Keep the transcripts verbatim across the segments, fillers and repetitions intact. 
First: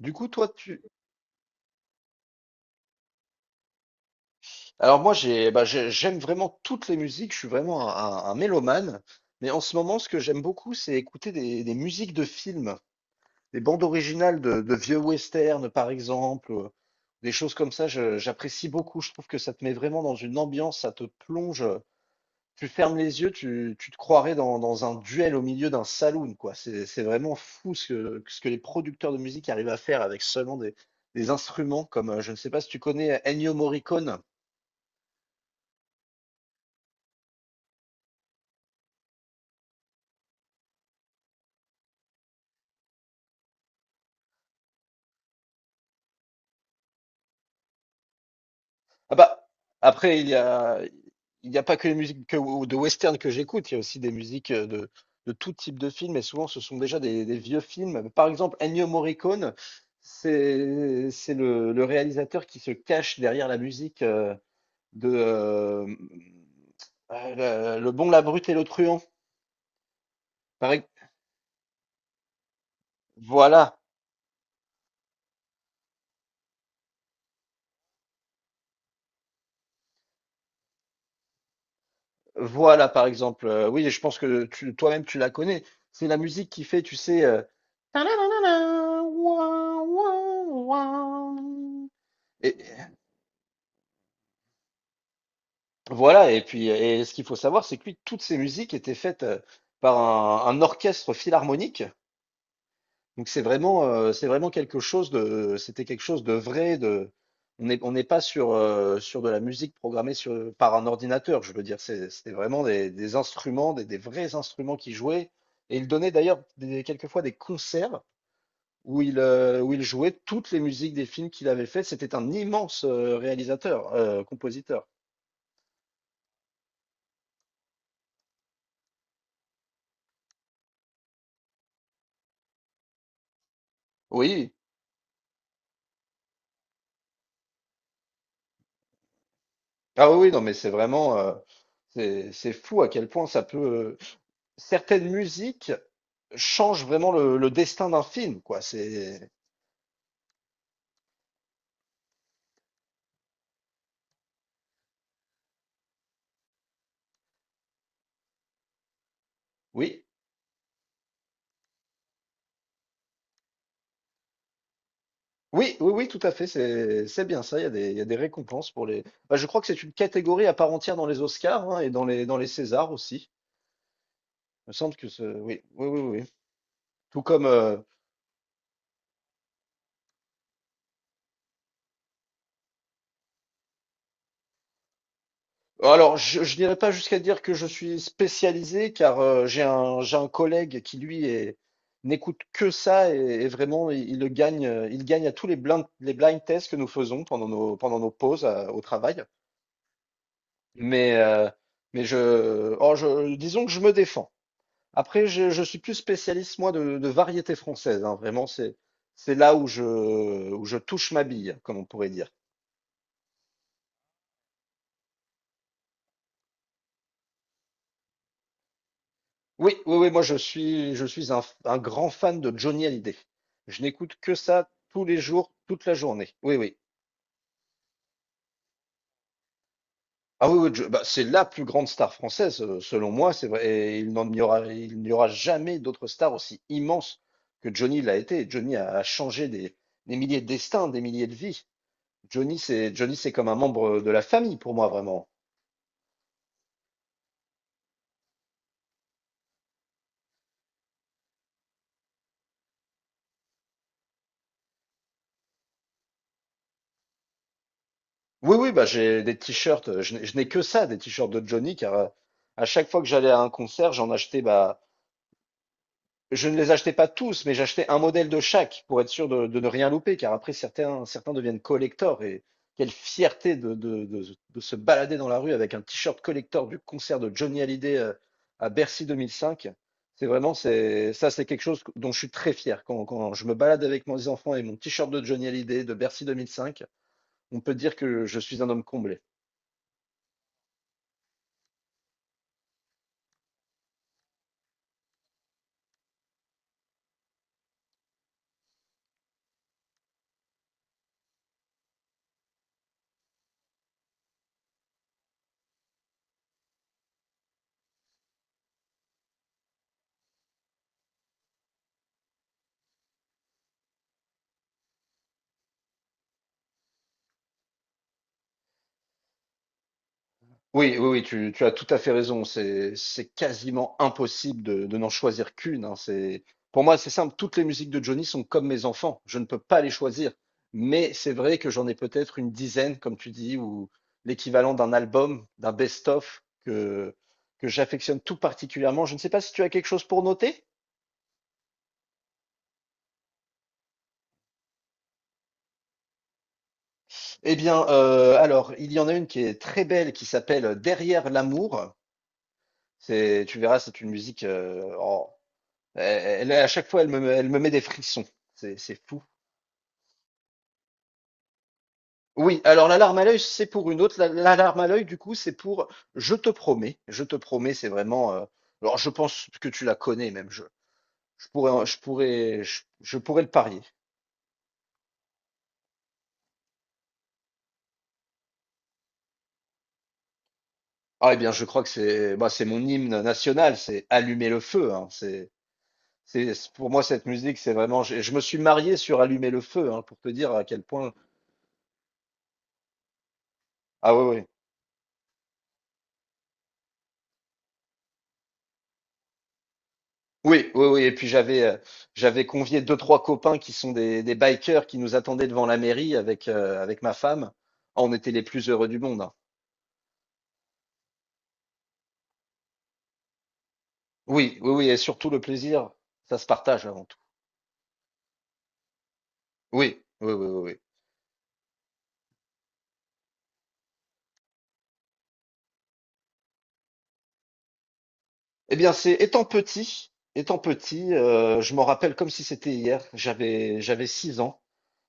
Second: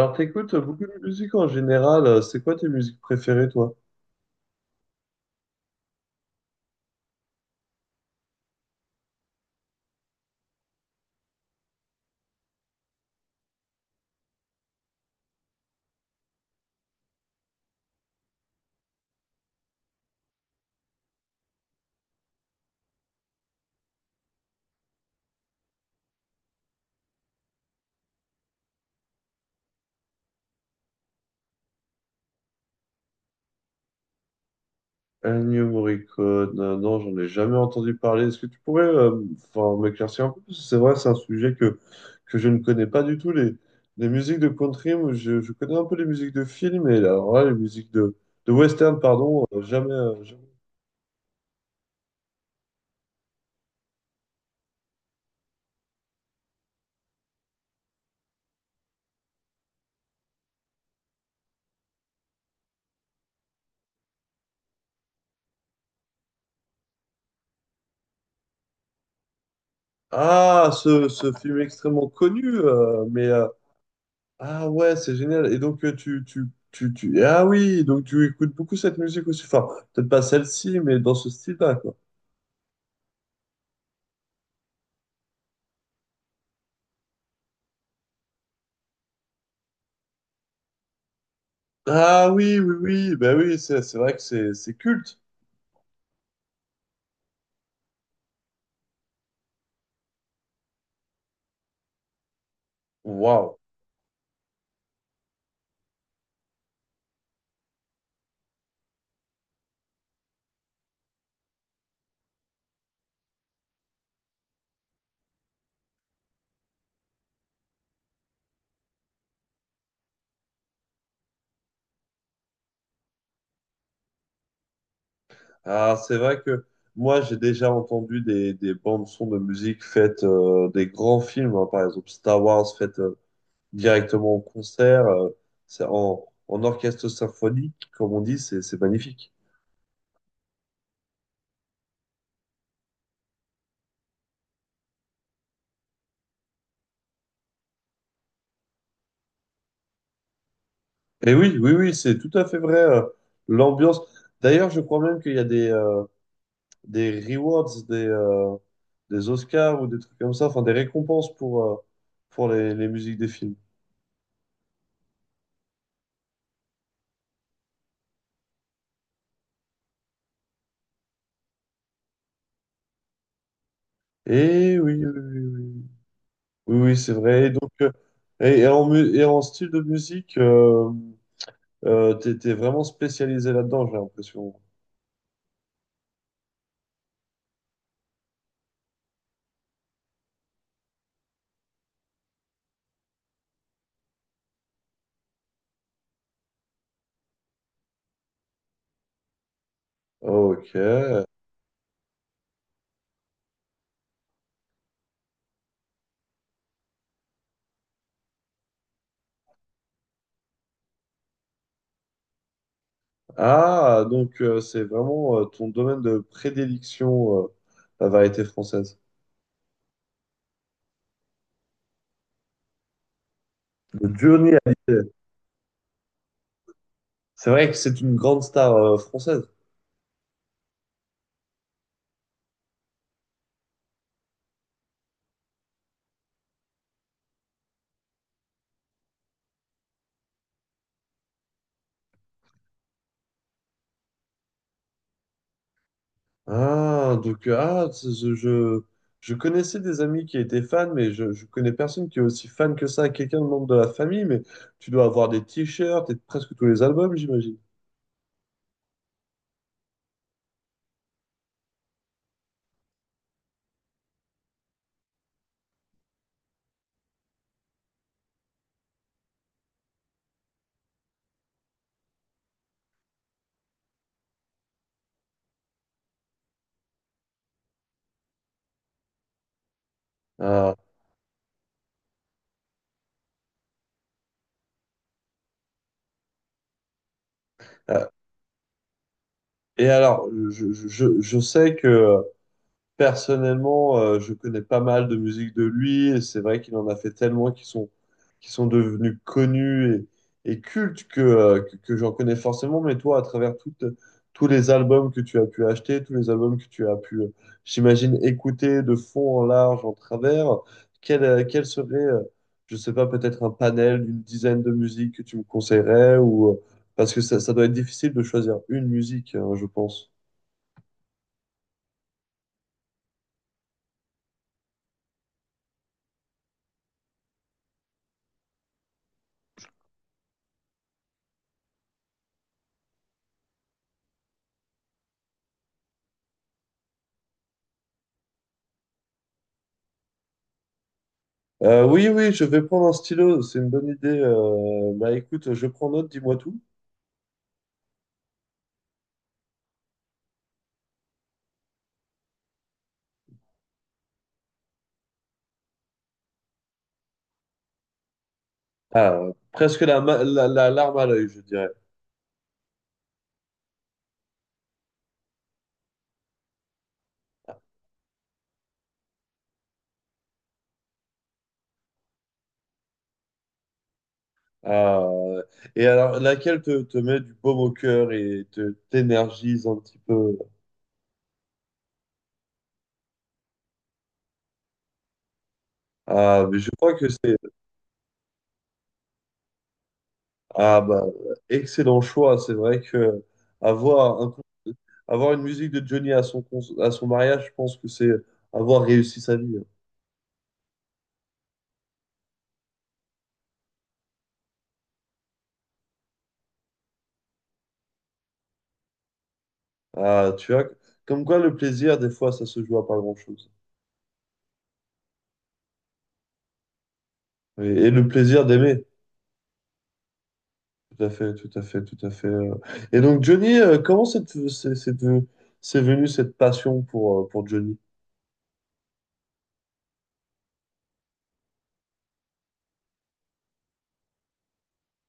Du coup, toi, t'écoutes tu... beaucoup de musique en général. euh, C'est quoi tes musiques préférées, toi? Alors moi, j'ai, bah, j'ai- j'aime vraiment toutes les musiques, je suis vraiment un, un- un mélomane, mais en ce moment, ce que j'aime beaucoup, c'est écouter des, des musiques de films, des bandes originales de, de vieux westerns, par exemple, euh, des choses comme ça, je- j'apprécie beaucoup, je trouve que ça te met vraiment dans une ambiance, ça te plonge, tu fermes les yeux, tu, tu te croirais dans, dans un duel au milieu d'un saloon, quoi. C'est, c'est vraiment fou ce que, ce que les producteurs de musique arrivent à faire avec seulement des, des instruments, comme, euh, je ne sais pas si tu connais Ennio Morricone. Ennio Morricone, euh, non, j'en ai jamais entendu parler. Est-ce que tu pourrais euh, enfin, m'éclaircir un peu? Parce que c'est vrai, c'est un sujet que, que je ne connais pas du tout. Les, les musiques de country, moi, je, je connais un peu les musiques de films, et alors là, les musiques de, de western, Ah pardon, bah, euh, jamais, après, euh, il y jamais. a, il n'y a pas que les musiques que- ou de western que j'écoute, il y a aussi des musiques euh, de, de tout type de films, et souvent ce sont déjà des, des vieux films. Par exemple, Ennio Morricone, c'est, c'est le, le réalisateur qui se cache derrière la musique euh, de euh, euh, Le Le Bon, la Brute et le Truand. Ah, Par ex- ce, ce film extrêmement connu, euh, mais euh, voilà. ah ouais, c'est génial. Et donc, euh, tu, tu, tu, tu... ah oui, donc tu écoutes beaucoup cette musique aussi. Enfin, peut-être pas celle-ci, mais dans ce style-là, quoi. Voilà, par exemple, heu, oui, je pense que tu toi-même, tu la connais. C'est la musique qui fait, tu sais, heu, Ah oui, et et oui, oui. Ben oui, c'est c'est vrai que c'est c'est culte. voilà. Et puis et ce qu'il faut savoir, c'est que lui, toutes ces musiques étaient faites, heu, par un un orchestre philharmonique. Donc c'est Waouh. vraiment, euh, c'est vraiment quelque chose de, c'était quelque chose de vrai, de, on n'est on n'est pas sur, euh, sur de la musique programmée sur, par un ordinateur, je veux dire, c'est- c'était vraiment des, des instruments, des, des vrais instruments qui jouaient, et il donnait d'ailleurs des- quelquefois des concerts où il, euh, où il jouait toutes les musiques des films qu'il avait fait, c'était un immense euh, réalisateur, euh, compositeur. Ah, c'est vrai que moi, j'ai déjà entendu des, des bandes son de musique faites euh, des grands films, hein. Par exemple Star Wars, faites euh, directement en Oui, concert, euh, c'est en, en orchestre symphonique, comme on dit, c'est c'est magnifique. ah oui, oui, non mais c'est vraiment, euh, c'est, c'est fou à quel point ça peut, certaines musiques change vraiment le, le destin d'un film, quoi. C'est Et oui, oui, oui, c'est tout à fait vrai. Euh, l'ambiance. D'ailleurs, je crois même qu'il y a des, euh, des rewards, des, euh, des Oscars ou des oui, trucs comme ça, enfin des récompenses pour, euh, pour les, les musiques des films. oui, oui, oui, tout à fait. C'est c'est bien ça. Il y a des, il y a des récompenses pour les. Bah, je crois que c'est une catégorie à part entière dans les Oscars, hein, et dans les dans les Césars aussi. Il me Et semble oui, oui, que ce... oui, oui, oui, oui, oui, oui, oui. oui, oui, c'est Tout vrai. comme. Et donc, euh, euh, et, et en, mu- et en style de musique, euh, euh, t'es, t'es vraiment spécialisé là-dedans, j'ai l'impression. Alors, je, je n'irai pas jusqu'à dire que je suis spécialisé, car euh, j'ai un j'ai un collègue qui lui est n'écoute que ça et, et vraiment il, il le gagne. euh, Il gagne à tous les blind les blind tests que nous faisons pendant nos pendant nos pauses à- au travail. Ok. Mais, euh, mais je, oh, je, disons que je me défends. Après, je, je suis plus spécialiste, moi, de, de variété française, hein. Vraiment, c'est, c'est là où je, où je touche ma bille, comme on pourrait dire. Ah, donc euh, c'est vraiment euh, ton domaine de prédilection, euh, la variété française. Oui, oui, oui, moi, je suis, je suis un, f- un grand fan de Johnny Hallyday. Je De n'écoute que Johnny ça tous Hallyday. les jours, toute la journée. Oui, oui. C'est vrai que c'est une grande star euh, française. Ah oui, oui, je- bah, c'est la plus grande star française, euh, selon moi, c'est vrai. Et il n'en y aura, il n'y aura jamais d'autres stars aussi immenses que Johnny l'a été. Johnny a, a changé des, des milliers de destins, des milliers de vies. Johnny, c'est Johnny, c'est comme un membre de la famille pour moi, vraiment. Ah, donc, euh, ah, c'est- je, je, je connaissais des amis qui étaient fans, mais je, je connais personne qui est aussi fan que ça, quelqu'un de membre de la famille, mais tu dois avoir des t-shirts et presque tous les albums, j'imagine. Oui, oui, bah j'ai des t-shirts. euh, Je n'ai je n'ai que ça, des t-shirts de Johnny, car euh, à chaque fois que j'allais à un concert, j'en achetais bah je ne les achetais pas tous, mais j'achetais un modèle de chaque pour être sûr de, de ne rien louper, car après certains, certains deviennent collectors et quelle fierté de, de- de- de se balader dans la rue avec un t-shirt collector du concert de Johnny Hallyday euh, à Bercy deux mille cinq. C'est vraiment, Ah, c'est, ça, c'est quelque chose dont je suis très fier. Quand, quand je me balade avec mes enfants et mon t-shirt de Johnny Hallyday de Bercy deux mille cinq, on peut dire ah. que je suis un homme comblé. Et alors, je, je, je je sais que. Personnellement, euh, je connais pas mal de musique de lui et c'est vrai qu'il en a fait tellement qui sont, qui sont devenus connus et, et cultes que, euh, que, que j'en connais forcément. Mais toi, à travers toutes, tous les albums que tu as pu acheter, tous les albums que tu as pu, euh, j'imagine, écouter de fond en large, en travers, quel, euh, quel serait, euh, je sais pas, peut-être un panel d'une dizaine de musiques que tu me conseillerais ou, euh, parce que ça, ça doit être difficile de choisir une musique, hein, je pense. Oui, oui, oui, tu, tu as tout à fait raison. C'est, c'est quasiment impossible de, de n'en choisir qu'une, hein. C'est, pour moi, c'est simple. Toutes les musiques de Johnny sont comme mes enfants. Je ne peux pas les choisir. Mais c'est vrai que j'en ai peut-être une dizaine, comme tu dis, ou l'équivalent d'un album, d'un best-of que, que j'affectionne tout particulièrement. Je ne sais pas si tu as quelque chose pour noter. Euh, oui, oui, je vais prendre un stylo, c'est une bonne idée. Euh, bah écoute, je prends note, dis-moi tout. Eh bien, euh, alors, il y en a une qui est très belle, qui s'appelle Derrière l'amour. C'est, tu verras, c'est une musique euh, Elle, elle- à chaque fois, elle me, elle me met des frissons. C'est c'est fou. Ah, presque la, ma- la, la larme à l'œil, je dirais. Oui, alors l'alarme à l'œil, c'est pour une autre. La- L'alarme à l'œil, du coup, c'est pour je te promets. Je te promets, c'est vraiment. Euh, alors, je pense que tu la connais même. Je, je pourrais, en- je pourrais, je, je pourrais le parier. Ah, et alors, laquelle te, te met du baume au cœur et te t'énergise un petit peu? Ah, eh bien, je crois que c'est, bah, c'est mon hymne national. C'est Allumer le feu, hein. C'est, Ah, c'est, mais je c'est- pour crois moi, que cette c'est... musique, c'est vraiment. Je, je me suis marié sur Allumer le feu, hein, pour te dire à Ah, quel bah, point. excellent choix. C'est vrai que Ah avoir, ouais, un, con- ouais. avoir une musique de Johnny à son, cons- à son mariage, je pense que c'est avoir réussi sa vie. Oui, oui, oui. Et puis j'avais euh, j'avais convié deux, trois copains qui sont des, des bikers qui nous attendaient devant la mairie avec, euh, avec ma femme. Ah, on était les plus heureux du monde, hein. Ah, tu vois, comme quoi le plaisir, des fois, ça se joue à pas grand-chose. Oui, oui, oui. Et surtout le plaisir, ça se partage avant tout. Et, et le plaisir d'aimer. Oui, oui, oui, oui, oui. Tout à fait, tout à fait, tout à fait. euh. Et donc, Johnny, euh, comment c'est c'est- c'est venu, c'est venu cette passion pour, euh, pour Johnny? Eh bien, c'est étant petit, étant petit, euh, je m'en rappelle comme si c'était hier. J'avais j'avais six ans.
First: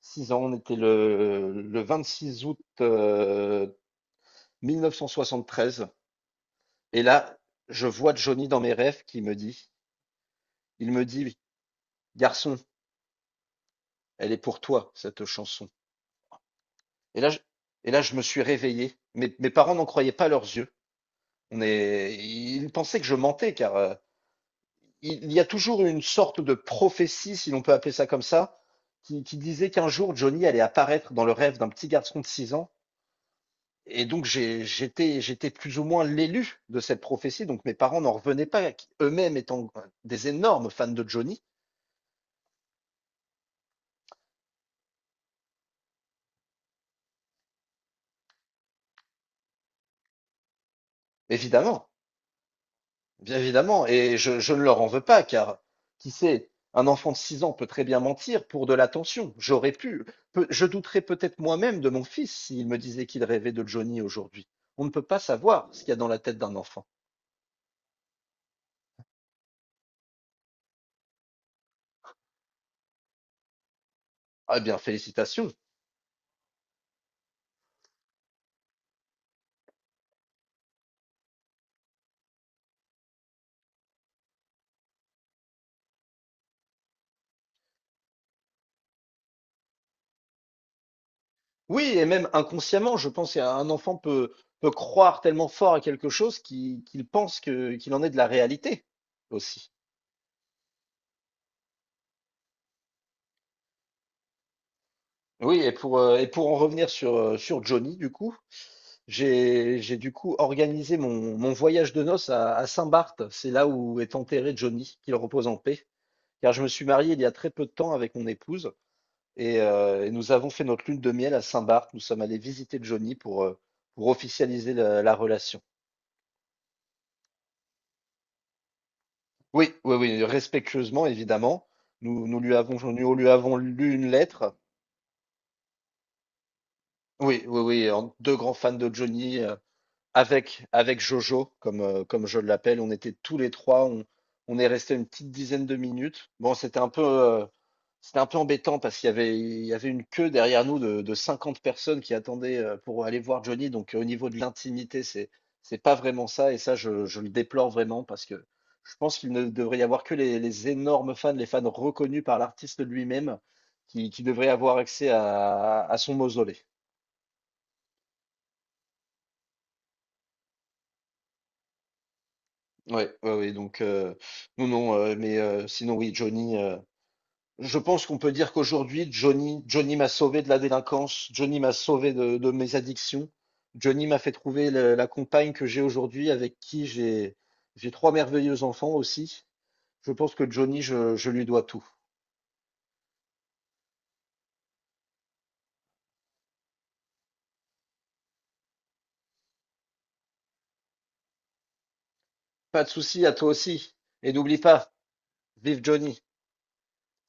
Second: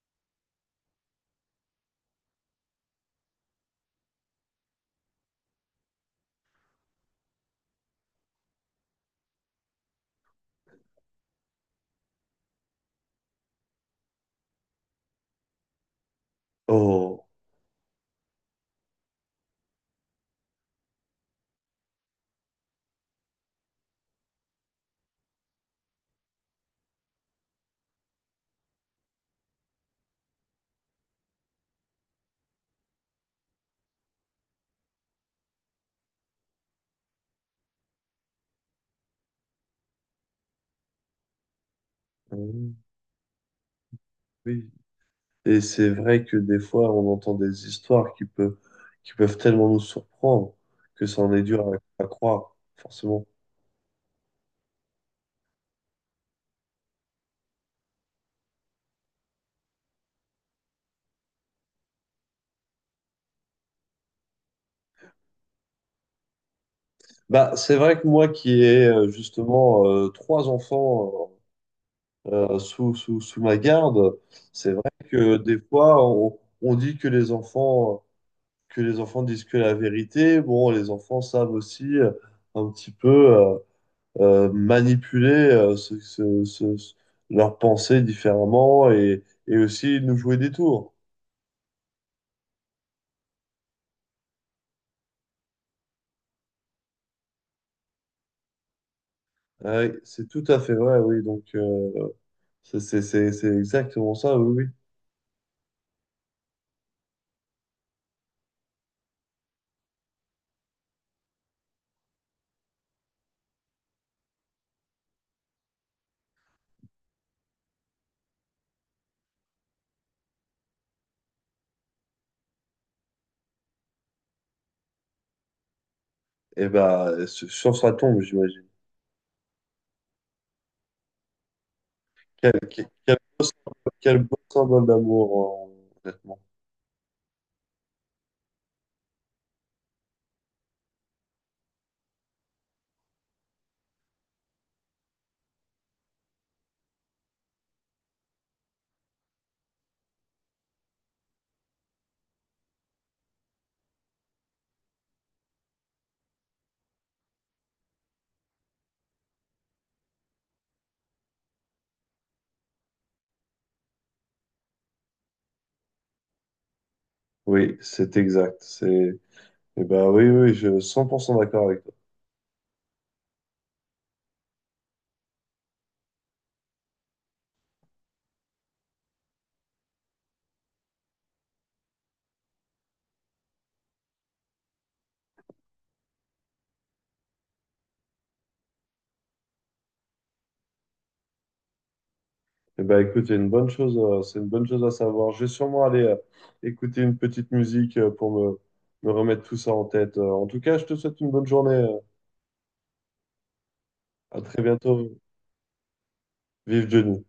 Six ans, on était le, le vingt-six août euh, treize. Et là, je vois Johnny dans mes rêves qui me dit, il me dit, garçon. Elle est pour toi, cette chanson. Et Oh. là, je, et là, je me suis réveillé. Mes, mes parents n'en croyaient pas leurs yeux. On est, ils pensaient que je mentais, car euh, il y a toujours une sorte de prophétie, si l'on peut appeler ça comme ça, qui, qui disait qu'un jour Johnny allait apparaître dans le rêve d'un petit garçon de six ans. Et donc j'ai- j'étais j'étais plus ou moins l'élu de cette prophétie. Donc mes parents n'en revenaient pas, eux-mêmes étant des énormes fans de Johnny, Mmh. Oui. Et c'est vrai que des fois, on entend des histoires qui peuvent, qui peuvent tellement nous surprendre que ça en est dur évidemment. à, à croire, forcément. Bien évidemment, et je, je ne leur en veux pas, car qui sait, un enfant de six ans peut très bien mentir pour de l'attention. J'aurais pu, Peu- je douterais peut-être moi-même de mon fils s'il me disait qu'il rêvait de Johnny aujourd'hui. On ne peut pas savoir ce qu'il y a dans la tête d'un enfant. Bah, c'est vrai que moi qui ai euh, justement euh, trois enfants euh, euh, sous, sous, sous ma garde, Ah c'est bien, vrai que félicitations. des fois, on, on dit que les enfants que les enfants disent que la vérité. Bon, les enfants savent aussi euh, un petit peu euh, euh, manipuler euh, ce- ce- ce- ce- leurs pensées différemment et, et aussi nous jouer des tours. Oui, et même inconsciemment, je pense qu'un enfant peut, peut croire tellement fort à quelque chose qu'il qu'il pense que, qu'il en est de la réalité aussi. Ouais, c'est tout à fait vrai, oui. Donc, euh, c'est c'est- c'est- c'est exactement ça, oui, oui. Oui, et pour, euh, et pour en revenir sur, euh, sur Johnny, du coup. J'ai j'ai du coup organisé mon, mon voyage de noces à, à Saint-Barth. C'est là où est enterré Johnny, qu'il repose en paix. Car je me suis marié il y a très peu de temps avec mon épouse et, euh, et nous avons fait notre lune de miel à Saint-Barth. Nous sommes allés visiter Johnny pour, euh, pour officialiser la, la relation. Et bah, sur sur sa tombe, j'imagine. Oui, oui, oui, respectueusement, évidemment. Nous, nous lui Quel, avons, quel- nous quel lui beau, avons lu une quel beau lettre. symbole d'amour, euh, honnêtement. Oui, oui, oui, en deux grands fans de Johnny. euh, Avec, avec Jojo, comme, euh, comme je l'appelle, on était tous les trois, on, on est resté une petite dizaine de minutes. Bon, c'était un peu, euh, c'était un peu embêtant parce qu'il y avait, il y avait une queue derrière nous de, de cinquante personnes qui attendaient euh, pour aller voir Johnny. Donc, euh, au niveau de l'intimité, c'est, c'est pas vraiment ça. Et ça, je, je le déplore vraiment parce que je pense qu'il ne devrait y avoir que les, les énormes fans, les fans reconnus par l'artiste lui-même, qui, qui devraient avoir accès à, à son mausolée. Oui, c'est exact. C'est, et ben, oui, oui, je suis cent pour cent d'accord avec. Ouais, ouais, ouais, donc heu, non, non, heu, mais heu, sinon oui, Johnny, heu, je pense qu'on peut dire qu'aujourd'hui, Johnny Johnny m'a sauvé de la délinquance, Johnny m'a sauvé de de mes addictions, Johnny m'a fait trouver le la compagne que j'ai aujourd'hui, avec qui j'ai j'ai trois merveilleux enfants aussi. Je pense que Johnny, je je lui dois tout. Eh ben, écoute, c'est une bonne chose, euh, c'est une bonne chose à savoir. Je vais sûrement aller euh, écouter une petite musique euh, pour me, me remettre tout ça en tête. Euh, en tout cas, je te souhaite une bonne journée. euh. Pas de souci, à toi aussi et À n'oublie très pas, bientôt. vive Johnny! Vive Johnny.